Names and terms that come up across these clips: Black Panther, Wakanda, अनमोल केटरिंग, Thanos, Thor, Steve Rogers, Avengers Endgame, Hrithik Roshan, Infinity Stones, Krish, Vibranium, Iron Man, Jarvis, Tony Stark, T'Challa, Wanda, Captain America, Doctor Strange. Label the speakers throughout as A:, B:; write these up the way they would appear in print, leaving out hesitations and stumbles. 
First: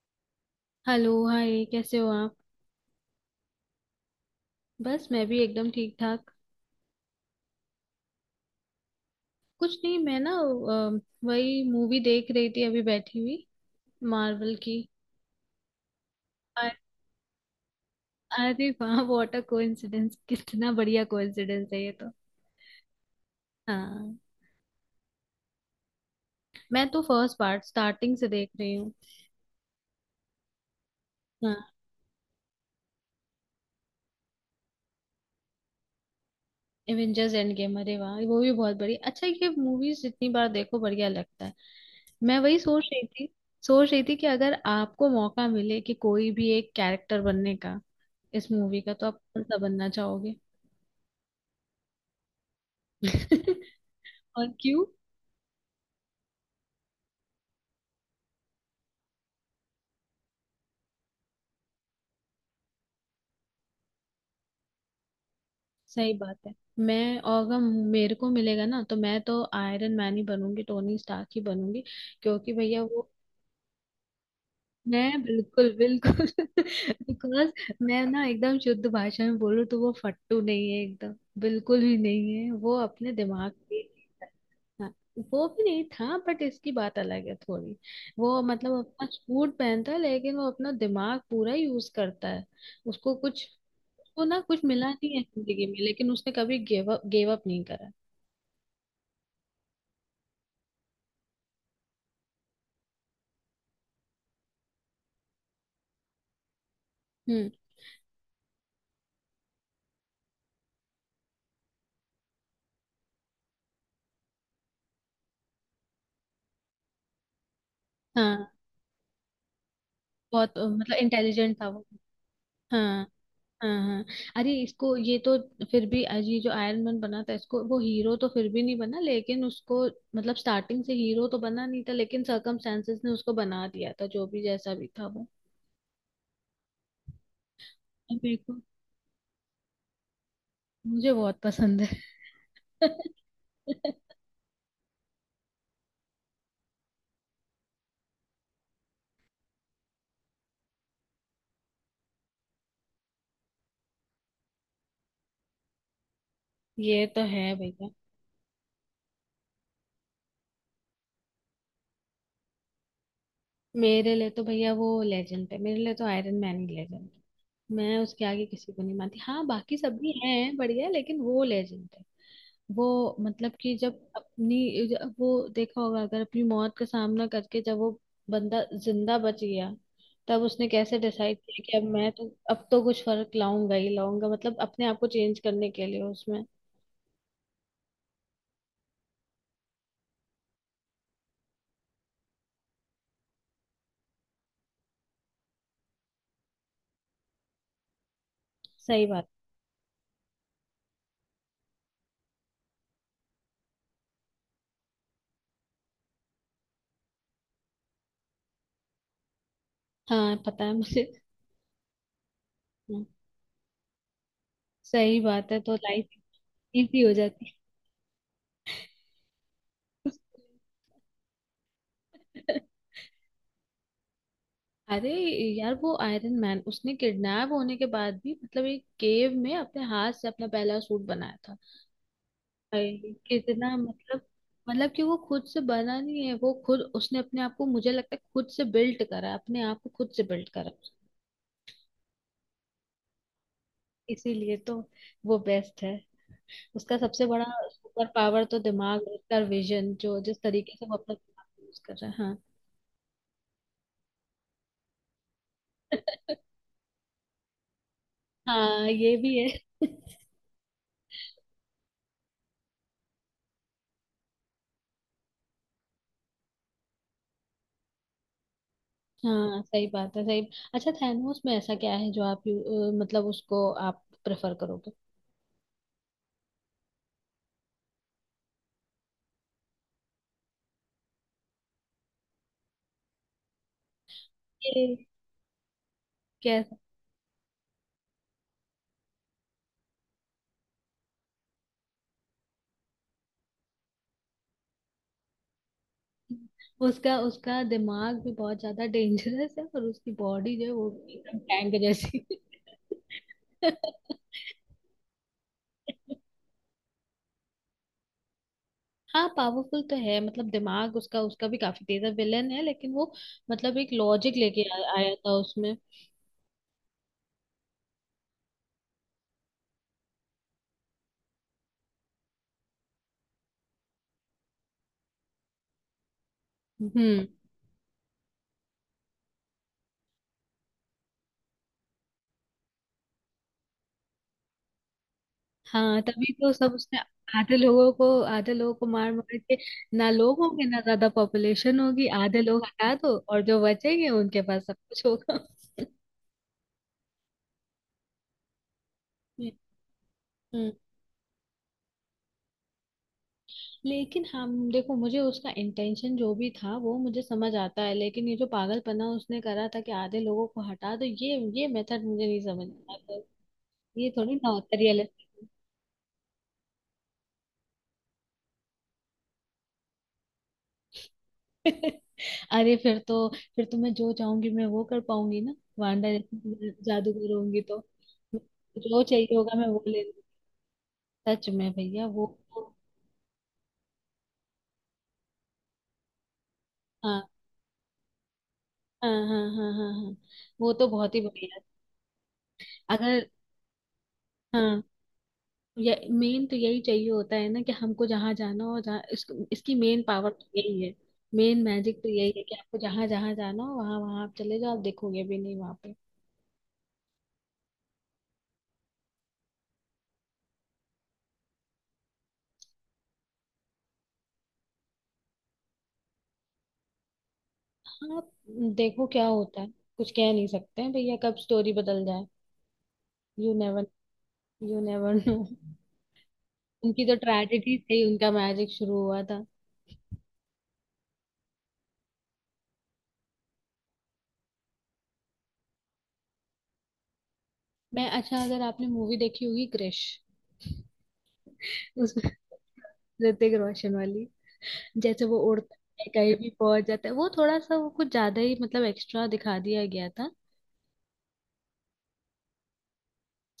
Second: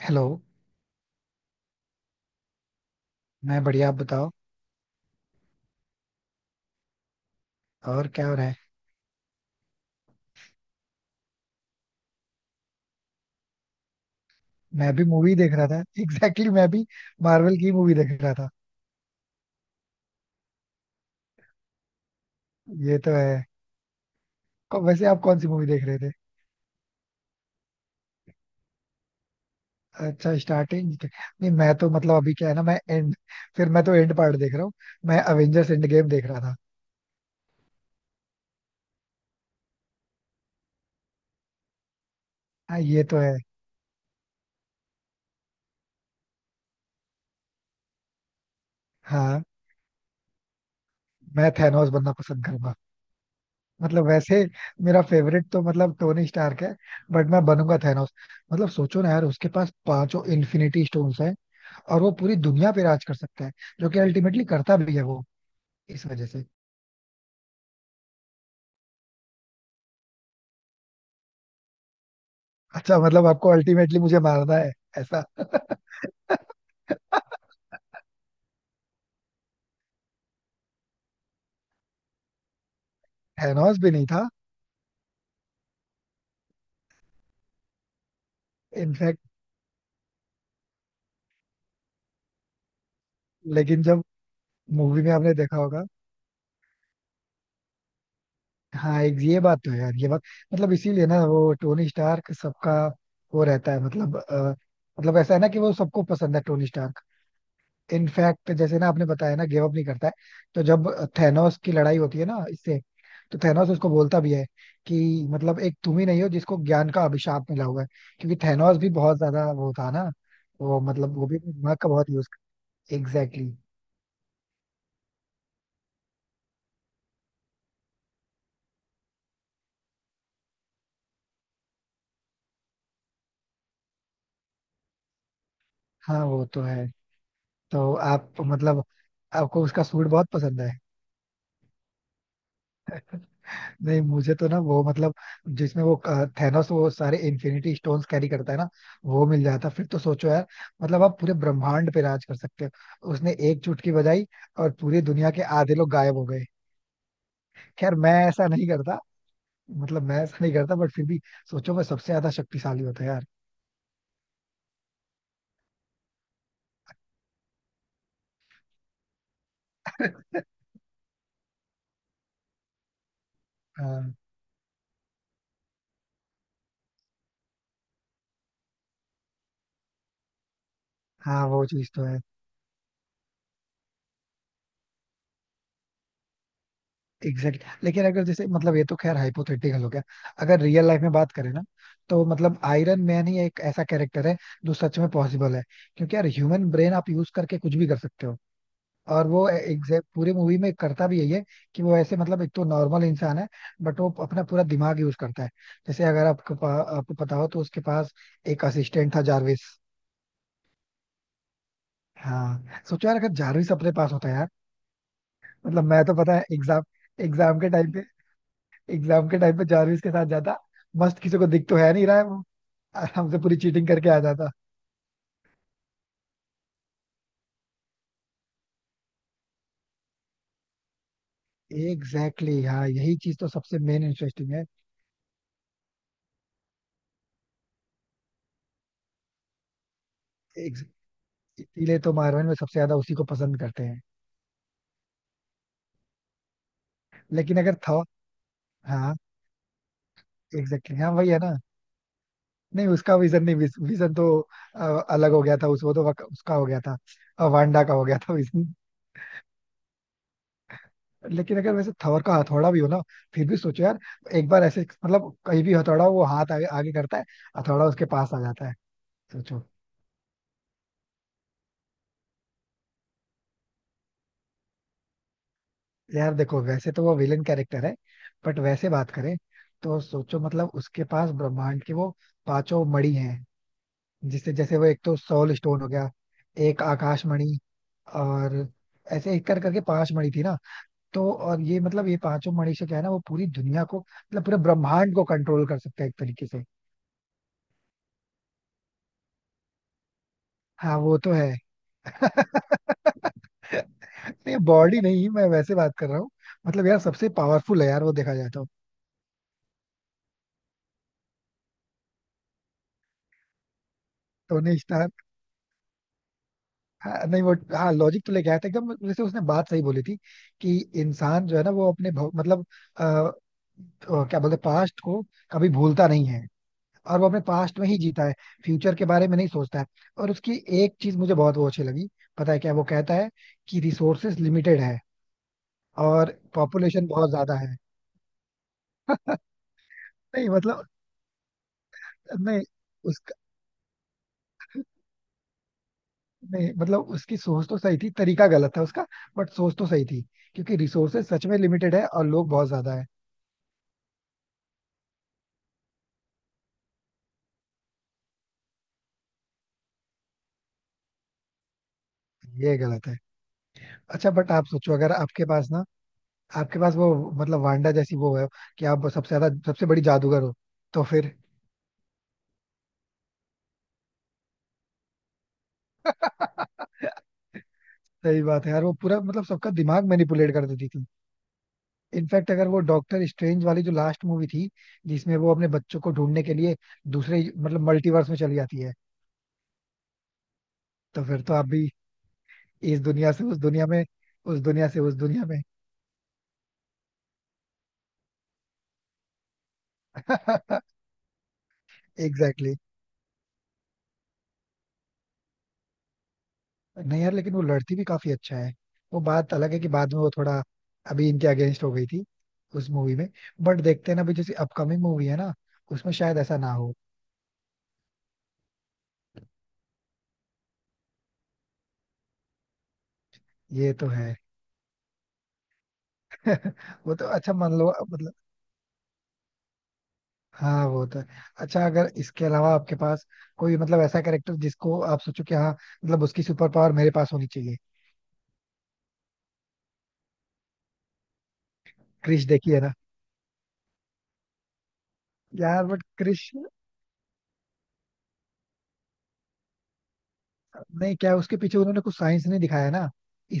A: Hello.
B: Hello, hi, कैसे हो आप।
A: मैं बढ़िया, आप बताओ.
B: बस मैं भी एकदम ठीक ठाक।
A: और क्या हो रहा है?
B: कुछ नहीं, मैं ना वही मूवी देख रही थी, अभी बैठी हुई, मार्वल की।
A: मैं भी मूवी देख रहा था. एग्जैक्टली, मैं
B: अ-
A: भी मार्वल की मूवी देख रहा था.
B: अरे वाह, व्हाट अ कोइंसिडेंस, कितना बढ़िया कोइंसिडेंस है ये तो।
A: ये तो है.
B: हाँ।
A: और वैसे आप कौन सी मूवी देख रहे थे?
B: मैं तो फर्स्ट पार्ट स्टार्टिंग से देख रही हूँ।
A: अच्छा, स्टार्टिंग नहीं,
B: हाँ,
A: मैं तो मतलब अभी क्या है ना, मैं एंड, फिर मैं तो एंड पार्ट देख रहा हूँ. मैं अवेंजर्स एंड गेम देख रहा था.
B: एवेंजर्स एंड गेम, अरे वाह, वो भी बहुत बढ़िया। अच्छा, ये मूवीज जितनी बार देखो बढ़िया लगता है, मैं वही
A: हाँ,
B: सोच
A: ये
B: रही
A: तो
B: थी।
A: है.
B: सोच रही थी कि अगर आपको मौका मिले कि कोई भी एक कैरेक्टर बनने का, इस मूवी का, तो आप
A: हाँ,
B: कौन सा बनना चाहोगे?
A: मैं थैनोस बनना पसंद करूंगा. मतलब वैसे
B: और क्यों?
A: मेरा फेवरेट तो मतलब टोनी स्टार्क है, बट मैं बनूंगा थैनोस. मतलब सोचो ना यार, उसके पास पांचों इन्फिनिटी स्टोन्स है और वो पूरी दुनिया पे राज कर सकता है, जो कि अल्टीमेटली करता भी है वो, इस
B: सही
A: वजह
B: बात
A: से.
B: है। मैं, और अगर मेरे को मिलेगा ना तो मैं तो आयरन मैन ही बनूंगी, टोनी स्टार्क ही बनूंगी, क्योंकि भैया
A: अच्छा,
B: वो।
A: मतलब आपको अल्टीमेटली मुझे मारना है?
B: मैं
A: ऐसा.
B: बिल्कुल बिल्कुल, बिकॉज मैं ना एकदम शुद्ध भाषा में बोलूँ तो वो फट्टू नहीं है एकदम, बिल्कुल भी नहीं है वो, अपने दिमाग पे।
A: थैनोस भी नहीं था.
B: हाँ, वो भी नहीं था, बट इसकी बात अलग है थोड़ी। वो मतलब अपना
A: इनफैक्ट
B: सूट पहनता है, लेकिन वो अपना दिमाग पूरा यूज करता है। उसको कुछ
A: लेकिन जब
B: उसको ना कुछ मिला
A: मूवी में
B: नहीं है
A: आपने देखा
B: जिंदगी में,
A: होगा,
B: लेकिन उसने कभी गिव अप नहीं करा।
A: हाँ, एक ये बात तो है यार, ये बात, मतलब इसीलिए ना वो टोनी स्टार्क सबका वो रहता है, मतलब मतलब ऐसा है ना कि वो सबको पसंद है टोनी स्टार्क.
B: हम्म।
A: इनफैक्ट जैसे ना आपने बताया ना गिव अप नहीं करता है, तो जब थैनोस की लड़ाई होती है ना इससे, तो थैनोस उसको बोलता भी है कि मतलब एक तुम ही नहीं हो जिसको ज्ञान का अभिशाप मिला हुआ है. क्योंकि
B: हाँ,
A: थैनोस भी बहुत ज्यादा वो था ना,
B: बहुत
A: वो
B: मतलब
A: मतलब वो भी अपने
B: इंटेलिजेंट था
A: दिमाग
B: वो।
A: का बहुत यूज.
B: हाँ,
A: एग्जैक्टली exactly.
B: हाँ, हाँ। अरे इसको ये तो, फिर भी आज ये जो आयरन मैन बना था इसको, वो हीरो तो फिर भी नहीं बना, लेकिन उसको मतलब स्टार्टिंग से हीरो तो बना नहीं था, लेकिन सर्कमस्टेंसेस ने उसको बना दिया था, जो भी जैसा भी था वो।
A: हाँ, वो तो है. तो आप
B: बिल्कुल।
A: मतलब, आपको उसका सूट बहुत पसंद है.
B: मुझे बहुत पसंद है।
A: नहीं मुझे तो ना वो मतलब, जिसमें वो थैनोस वो सारे इन्फिनिटी स्टोन्स कैरी करता है ना, वो मिल जाता फिर तो सोचो यार, मतलब आप पूरे ब्रह्मांड पे राज कर सकते हो. उसने एक चुटकी बजाई और पूरी दुनिया के आधे लोग गायब हो गए.
B: ये तो है भैया।
A: खैर, मैं ऐसा नहीं करता, मतलब मैं ऐसा नहीं करता, बट फिर भी सोचो, मैं सबसे ज्यादा शक्तिशाली होता यार.
B: मेरे लिए तो भैया वो लेजेंड है, मेरे लिए तो आयरन मैन ही लेजेंड है, मैं उसके आगे किसी को नहीं मानती। हाँ, बाकी सब भी हैं बढ़िया, लेकिन वो लेजेंड है। वो मतलब कि
A: हाँ,
B: जब वो देखा होगा, अगर अपनी मौत का सामना करके, जब वो बंदा जिंदा बच गया, तब उसने कैसे डिसाइड
A: हाँ,
B: किया
A: वो
B: कि
A: चीज तो है.
B: अब तो कुछ फर्क लाऊंगा ही लाऊंगा, मतलब अपने आप को चेंज करने के लिए उसमें।
A: Exact exactly. लेकिन अगर जैसे मतलब, ये तो खैर हाइपोथेटिकल हो गया. अगर रियल लाइफ में बात करें ना, तो मतलब आयरन मैन ही एक ऐसा कैरेक्टर है जो सच में पॉसिबल है. क्योंकि यार, ह्यूमन ब्रेन आप यूज करके कुछ भी कर सकते हो,
B: सही बात।
A: और वो एग्जैक्ट पूरी मूवी में करता भी यही है कि वो ऐसे मतलब एक तो नॉर्मल इंसान है, बट वो अपना पूरा दिमाग यूज करता है. जैसे अगर आपको आपको पता हो तो उसके पास एक असिस्टेंट था जारविस.
B: हाँ, पता है मुझे।
A: हाँ,
B: हाँ,
A: सोचो यार अगर जारविस अपने पास होता यार.
B: सही बात है, तो
A: मतलब मैं
B: लाइफ
A: तो, पता है, एग्जाम
B: इजी हो जाती
A: एग्जाम के टाइम पे एग्जाम के टाइम पे जारविस के
B: है।
A: साथ जाता मस्त, किसी को दिख तो है नहीं रहा है वो, आराम से पूरी चीटिंग करके आ जाता.
B: अरे यार, वो आयरन मैन, उसने किडनैप होने के बाद भी मतलब एक केव में अपने हाथ से अपना पहला सूट बनाया था।
A: एग्जैक्टली, हाँ,
B: भाई,
A: यही चीज तो
B: कितना
A: सबसे मेन
B: मतलब,
A: इंटरेस्टिंग है.
B: मतलब कि वो खुद से बना नहीं है, वो खुद उसने अपने आप को, मुझे लगता है खुद से बिल्ड करा, अपने आप को खुद से बिल्ड करा।
A: Ex- इसीलिए तो मार्वल में सबसे ज्यादा उसी को पसंद करते हैं.
B: इसीलिए तो वो बेस्ट है। उसका सबसे बड़ा
A: लेकिन अगर थॉर,
B: सुपर पावर तो दिमाग,
A: हाँ,
B: उसका विजन, जो जिस तरीके
A: एग्जैक्टली
B: से वो
A: exactly, हाँ
B: अपना
A: वही है ना.
B: दिमाग यूज कर रहा है। हाँ।
A: नहीं उसका विजन नहीं, विजन तो अ, अलग हो गया था उस, वो तो उसका हो गया था, वांडा का हो गया था विजन.
B: हाँ, ये भी है।
A: लेकिन अगर वैसे थॉर का हथौड़ा भी हो ना, फिर भी सोचो यार, एक बार ऐसे मतलब कहीं भी हथौड़ा वो हाथ आगे, आगे करता है, हथौड़ा उसके पास आ जाता है.
B: हाँ,
A: सोचो.
B: सही बात है, सही। अच्छा, थैनोस में ऐसा क्या है जो आप मतलब उसको आप प्रेफर करोगे?
A: यार देखो, वैसे तो वो विलन कैरेक्टर है, बट वैसे बात करें तो सोचो, मतलब उसके पास ब्रह्मांड की वो पांचों मणि हैं, जिससे जैसे वो एक
B: ये
A: तो सोल स्टोन हो गया,
B: कैसा?
A: एक आकाश मणि, और ऐसे एक कर करके पांच मणि थी ना. तो और ये मतलब ये पांचों मणि से क्या है ना, वो पूरी दुनिया को मतलब पूरे ब्रह्मांड को कंट्रोल कर सकता है एक तरीके से.
B: उसका उसका दिमाग भी बहुत ज्यादा डेंजरस है, और उसकी बॉडी जो है वो
A: हाँ,
B: भी
A: वो तो
B: एकदम
A: है.
B: टैंक जैसी।
A: नहीं बॉडी नहीं, मैं वैसे बात कर रहा हूँ. मतलब यार सबसे पावरफुल है यार वो, देखा जाए तो.
B: हाँ, पावरफुल तो है, मतलब दिमाग उसका, भी काफी तेज है, विलेन है लेकिन वो मतलब एक लॉजिक लेके
A: टोनी,
B: आया था उसमें।
A: हाँ, नहीं वो, हाँ लॉजिक तो लेके आया था एकदम, जैसे उसने बात सही बोली थी कि इंसान जो है ना, वो अपने मतलब अ, अ, क्या बोलते पास्ट को, कभी भूलता नहीं है और वो
B: हम्म।
A: अपने पास्ट में ही जीता है, फ्यूचर के बारे में नहीं सोचता है. और उसकी एक चीज मुझे बहुत वो अच्छी लगी, पता है क्या वो कहता है, कि रिसोर्सेस लिमिटेड है
B: हाँ, तभी
A: और
B: तो सब उसने,
A: पॉपुलेशन बहुत ज्यादा
B: आधे
A: है.
B: लोगों को, आधे लोगों को मार मार के, ना लोग
A: नहीं
B: होंगे ना
A: मतलब,
B: ज्यादा पॉपुलेशन होगी, आधे लोग
A: नहीं
B: हटा दो
A: उसका,
B: और जो बचेंगे उनके पास सब कुछ होगा।
A: नहीं मतलब उसकी सोच तो सही थी, तरीका गलत था उसका,
B: हम्म,
A: बट सोच तो सही थी.
B: हम्म।
A: क्योंकि रिसोर्सेज सच में लिमिटेड है और लोग बहुत ज्यादा है.
B: लेकिन हम देखो, मुझे उसका इंटेंशन जो भी था वो मुझे समझ आता है, लेकिन ये जो पागलपना उसने करा था कि आधे लोगों को हटा दो, ये मेथड मुझे नहीं समझ
A: ये गलत है.
B: आता, ये
A: अच्छा
B: थोड़ी ना
A: बट आप
B: होता
A: सोचो, अगर आपके
B: रियलिस्टिक।
A: पास ना, आपके पास वो मतलब वांडा जैसी वो है, कि आप सबसे ज्यादा सबसे बड़ी जादूगर हो, तो फिर.
B: अरे फिर तो मैं जो चाहूंगी मैं वो कर पाऊंगी ना, वांडा जैसी जादूगर होंगी तो
A: सही बात है यार, वो
B: जो
A: पूरा
B: चाहिए
A: मतलब
B: होगा मैं
A: सबका
B: वो ले
A: दिमाग
B: लूंगी।
A: मैनिपुलेट कर देती थी.
B: सच में भैया वो,
A: इनफैक्ट अगर
B: वो-
A: वो डॉक्टर स्ट्रेंज वाली जो लास्ट मूवी थी, जिसमें वो अपने बच्चों को ढूंढने के लिए
B: हाँ,
A: दूसरे मतलब मल्टीवर्स में चली जाती है.
B: हाँ, हाँ, हाँ, हाँ, हाँ, वो तो बहुत ही
A: तो फिर
B: बढ़िया
A: तो
B: है।
A: आप भी इस
B: अगर,
A: दुनिया से उस दुनिया में, उस
B: हाँ,
A: दुनिया से उस दुनिया में.
B: ये मेन तो यही चाहिए होता है ना कि हमको जहाँ जाना हो, जहाँ इसको, इसकी मेन पावर तो यही है, मेन मैजिक तो यही है कि
A: एग्जैक्टली.
B: आपको जहाँ जहाँ जाना हो, वहाँ वहाँ आप चले जाओ, आप देखोगे भी नहीं वहाँ पे।
A: नहीं यार लेकिन वो लड़ती भी काफी अच्छा है. वो बात अलग है कि बाद में वो थोड़ा अभी इनके अगेंस्ट हो गई थी उस मूवी में, बट देखते हैं ना, अभी जैसे अपकमिंग मूवी है ना, उसमें शायद ऐसा ना हो.
B: हाँ, देखो क्या होता है, कुछ कह नहीं सकते हैं भैया, कब स्टोरी बदल जाए। यू नेवर
A: ये तो है.
B: You never no. उनकी
A: वो
B: तो
A: तो, अच्छा मान
B: ट्रेजेडी
A: लो
B: से ही उनका
A: मतलब,
B: मैजिक शुरू हुआ था।
A: हाँ वो तो है. अच्छा अगर इसके अलावा आपके पास कोई मतलब ऐसा कैरेक्टर जिसको आप सोचो कि हाँ, मतलब उसकी सुपर पावर मेरे पास होनी चाहिए.
B: मैं, अच्छा, अगर आपने मूवी देखी होगी क्रिश, उसमें,
A: क्रिश देखी है ना.
B: ऋतिक रोशन वाली, जैसे वो उड़ता
A: यार बट
B: है कहीं भी
A: क्रिश,
B: पहुंच जाता है, वो थोड़ा सा वो कुछ ज्यादा ही मतलब एक्स्ट्रा दिखा दिया गया था।
A: नहीं क्या है, उसके पीछे उन्होंने कुछ साइंस नहीं दिखाया ना,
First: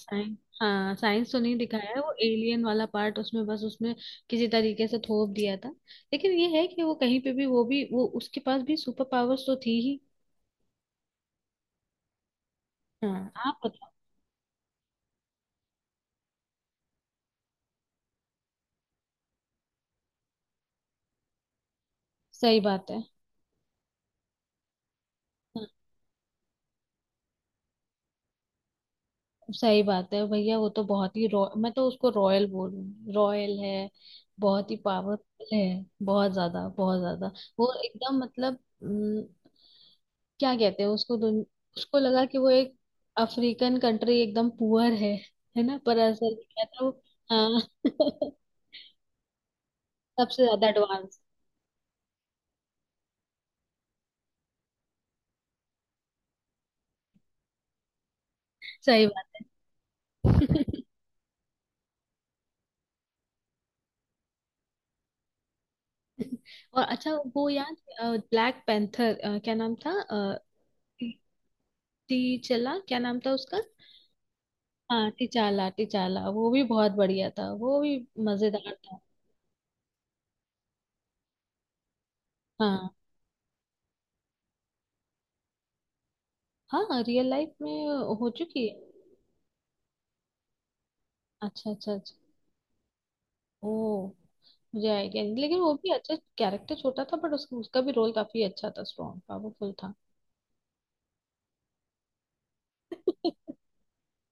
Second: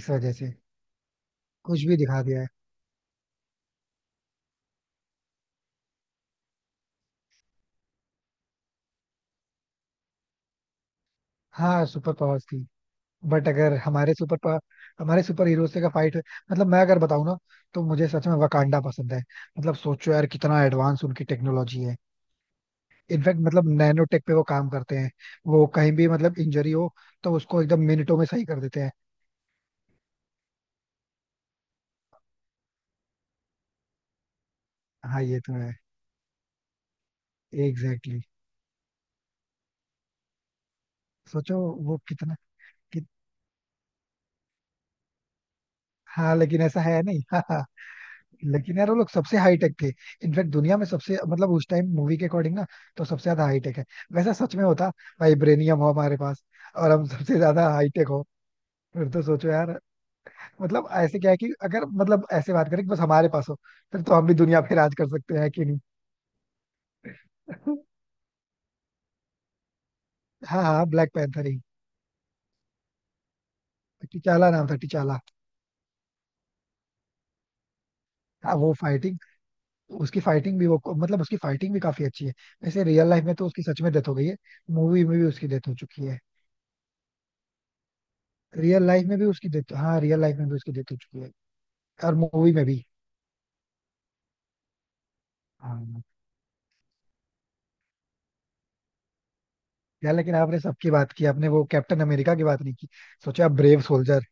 A: इस वजह से
B: हाँ, साइंस तो नहीं
A: कुछ
B: दिखाया
A: भी
B: है, वो
A: दिखा दिया है.
B: एलियन वाला पार्ट उसमें, बस उसमें किसी तरीके से थोप दिया था। लेकिन ये है कि वो कहीं पे भी, वो उसके पास भी सुपर पावर्स तो थी ही।
A: हाँ, सुपर पावर्स थी.
B: हाँ,
A: बट
B: आप
A: अगर
B: बताओ।
A: हमारे हमारे सुपर हीरोज का फाइट मतलब, मैं अगर बताऊं ना, तो मुझे सच में वकांडा पसंद है. मतलब सोचो यार कितना एडवांस उनकी टेक्नोलॉजी है.
B: सही बात है,
A: इनफैक्ट मतलब नैनो टेक पे वो काम करते हैं, वो कहीं भी मतलब इंजरी हो तो उसको एकदम मिनटों में सही कर देते हैं.
B: सही बात है भैया, वो तो बहुत ही रॉ, मैं तो उसको रॉयल बोलूँ, रॉयल है, बहुत ही
A: हाँ, ये
B: पावरफुल
A: तो
B: है,
A: है.
B: बहुत ज्यादा बहुत ज्यादा, वो
A: एग्जैक्टली
B: एकदम
A: exactly.
B: मतलब। हम्म, क्या कहते हैं उसको,
A: सोचो वो
B: उसको लगा
A: कितना,
B: कि वो एक
A: कित...
B: अफ्रीकन कंट्री एकदम पुअर है ना? पर असल
A: हाँ
B: में
A: लेकिन
B: क्या
A: ऐसा
B: था वो।
A: है नहीं.
B: हाँ।
A: लेकिन यार वो लोग सबसे हाई टेक थे.
B: सबसे
A: इनफैक्ट
B: ज्यादा
A: दुनिया में सबसे
B: एडवांस,
A: मतलब उस टाइम मूवी के अकॉर्डिंग ना, तो सबसे ज्यादा हाई टेक है. वैसा सच में होता, वाइब्रेनियम हो हमारे पास और हम सबसे ज्यादा हाई टेक हो,
B: सही
A: फिर तो
B: बात
A: सोचो यार,
B: है।
A: मतलब ऐसे क्या है कि अगर मतलब ऐसे बात करें कि बस हमारे पास हो, फिर तो हम भी दुनिया पे राज कर सकते हैं कि नहीं.
B: और अच्छा, वो याद, ब्लैक पैंथर, क्या नाम था,
A: हाँ, हाँ, ब्लैक पैंथर ही.
B: टी चला क्या नाम था उसका?
A: टिचाला नाम था,
B: हाँ,
A: टिचाला.
B: टिचाला, टिचाला वो भी बहुत बढ़िया था, वो भी
A: हाँ,
B: मजेदार
A: वो
B: था।
A: फाइटिंग, उसकी फाइटिंग भी वो मतलब उसकी फाइटिंग भी काफी अच्छी है. वैसे
B: हाँ।
A: रियल लाइफ में तो उसकी सच में डेथ हो गई है, मूवी में भी उसकी डेथ हो चुकी है.
B: हाँ, रियल लाइफ में हो चुकी है।
A: रियल लाइफ में भी उसकी डेथ, हाँ रियल लाइफ में भी उसकी डेथ हो चुकी है,
B: अच्छा, अच्छा, अच्छा।
A: और मूवी में भी.
B: ओ, मुझे आइडिया नहीं, लेकिन वो भी
A: हाँ,
B: अच्छा कैरेक्टर, छोटा था बट उसका उसका भी रोल काफी अच्छा था, स्ट्रॉन्ग पावरफुल था।
A: यार लेकिन आपने सबकी बात की, आपने वो कैप्टन अमेरिका की बात नहीं की. सोचा आप, ब्रेव सोल्जर.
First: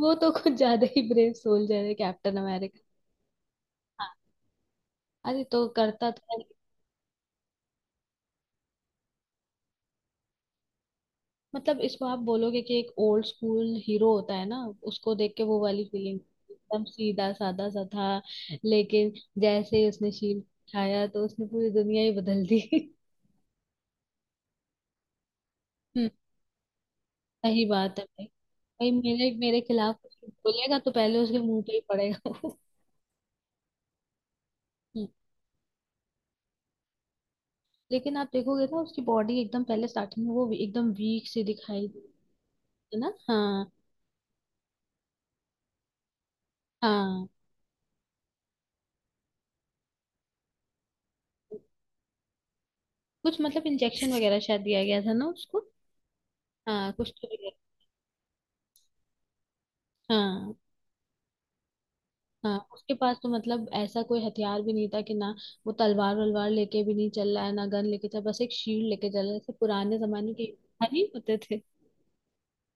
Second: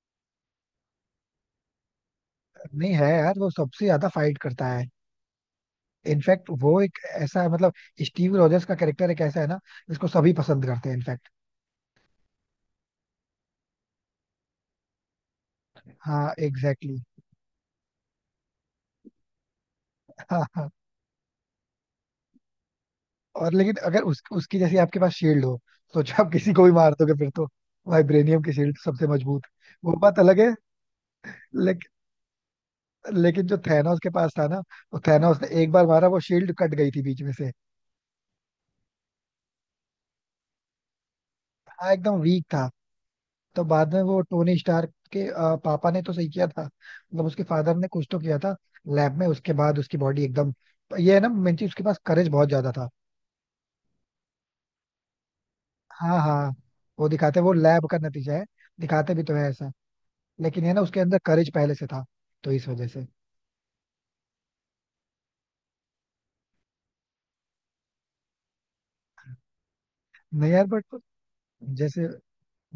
B: वो तो कुछ ज्यादा ही ब्रेव सोल्जर है, कैप्टन अमेरिका।
A: नहीं है यार, वो सबसे ज्यादा
B: हाँ,
A: फाइट करता है.
B: अरे तो करता था।
A: इनफैक्ट वो एक ऐसा मतलब स्टीव रॉजर्स का कैरेक्टर एक ऐसा है ना, जिसको सभी पसंद करते हैं इनफैक्ट.
B: मतलब इसको आप बोलोगे कि एक ओल्ड स्कूल हीरो होता है ना, उसको देख के वो वाली फीलिंग,
A: हाँ,
B: एकदम
A: एग्जैक्टली exactly.
B: सीधा साधा सा था, लेकिन जैसे ही उसने शील्ड
A: हाँ, हाँ.
B: उठाया तो उसने पूरी दुनिया ही बदल दी।
A: और लेकिन अगर उस, उसकी जैसी आपके पास शील्ड हो,
B: हम्म,
A: सोचो आप किसी को भी मार दोगे फिर तो.
B: सही बात है भाई।
A: वाइब्रेनियम की शील्ड
B: भाई,
A: सबसे
B: मेरे
A: मजबूत.
B: मेरे
A: वो
B: खिलाफ
A: बात
B: कुछ
A: अलग
B: बोलेगा तो पहले उसके मुंह
A: है.
B: पे ही पड़ेगा वो।
A: लेकिन जो थैनोस के पास था ना, वो
B: हम्म,
A: थैनोस ने एक बार मारा, वो शील्ड कट गई थी बीच में से.
B: लेकिन आप देखोगे ना, उसकी बॉडी एकदम पहले स्टार्टिंग में वो एकदम वीक सी दिखाई
A: हाँ,
B: दी,
A: एकदम वीक था.
B: है ना।
A: तो
B: हाँ,
A: बाद में वो टोनी स्टार्क के पापा ने तो सही किया था, मतलब
B: हाँ।
A: उसके फादर ने कुछ तो किया था लैब में, उसके बाद उसकी बॉडी एकदम, ये है ना मेन चीज, उसके पास करेज बहुत ज्यादा था.
B: कुछ मतलब इंजेक्शन वगैरह शायद दिया गया था ना उसको।
A: हाँ, हाँ.
B: हाँ,
A: वो
B: कुछ तो
A: दिखाते,
B: दिया।
A: वो लैब का नतीजा है, दिखाते भी तो है ऐसा.
B: हाँ।
A: लेकिन है ना, उसके अंदर करेज पहले से था, तो
B: हाँ,
A: इस वजह
B: उसके
A: से.
B: पास तो मतलब ऐसा कोई हथियार भी नहीं था कि ना, वो तलवार वलवार लेके भी नहीं चल रहा है ना, गन लेके चल, बस एक शील्ड लेके चल रहा है, जैसे पुराने जमाने के
A: नहीं यार
B: युद्ध
A: बट
B: नहीं होते थे।
A: जैसे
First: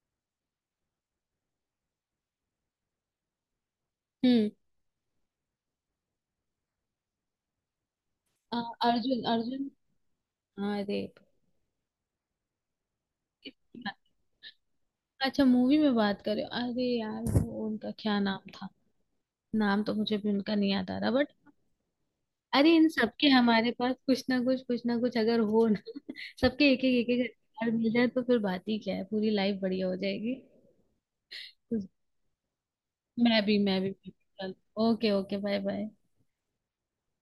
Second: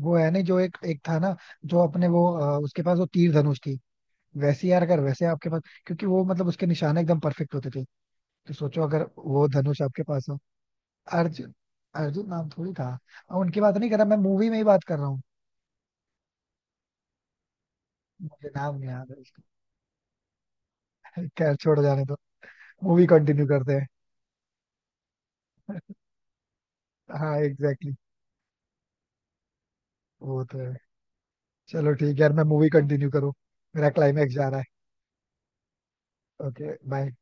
A: वो है नहीं, जो एक एक था ना, जो अपने वो, उसके पास वो तीर धनुष थी.
B: हम्म
A: वैसे यार अगर वैसे आपके पास, क्योंकि वो मतलब उसके निशाने एकदम परफेक्ट होते थे, तो
B: अ,
A: सोचो अगर
B: अर्जुन,
A: वो
B: अर्जुन,
A: धनुष आपके पास हो.
B: हाँ, अरे।
A: अर्जुन, अर्जुन नाम थोड़ी था. और उनकी बात नहीं कर रहा, मैं मूवी में ही बात कर रहा हूँ.
B: अच्छा, मूवी में बात करें, अरे यार, वो उनका क्या नाम
A: मुझे
B: था?
A: नाम नहीं याद है उसका.
B: नाम तो मुझे भी उनका नहीं याद आ रहा, बट।
A: खैर छोड़, जाने दो,
B: अरे, इन
A: मूवी
B: सबके
A: कंटिन्यू
B: हमारे
A: करते हैं.
B: पास कुछ ना कुछ, कुछ ना कुछ अगर हो ना, सबके एक एक एक एक
A: हाँ,
B: हथियार मिल
A: एग्जैक्टली,
B: जाए, तो फिर बात ही क्या है, पूरी लाइफ बढ़िया हो जाएगी।
A: वो तो है. चलो ठीक है यार, मैं मूवी कंटिन्यू करूँ,
B: मैं भी, मैं
A: मेरा
B: भी।
A: क्लाइमैक्स जा रहा
B: ओके, ओके, बाय, बाय।
A: है. Okay bye.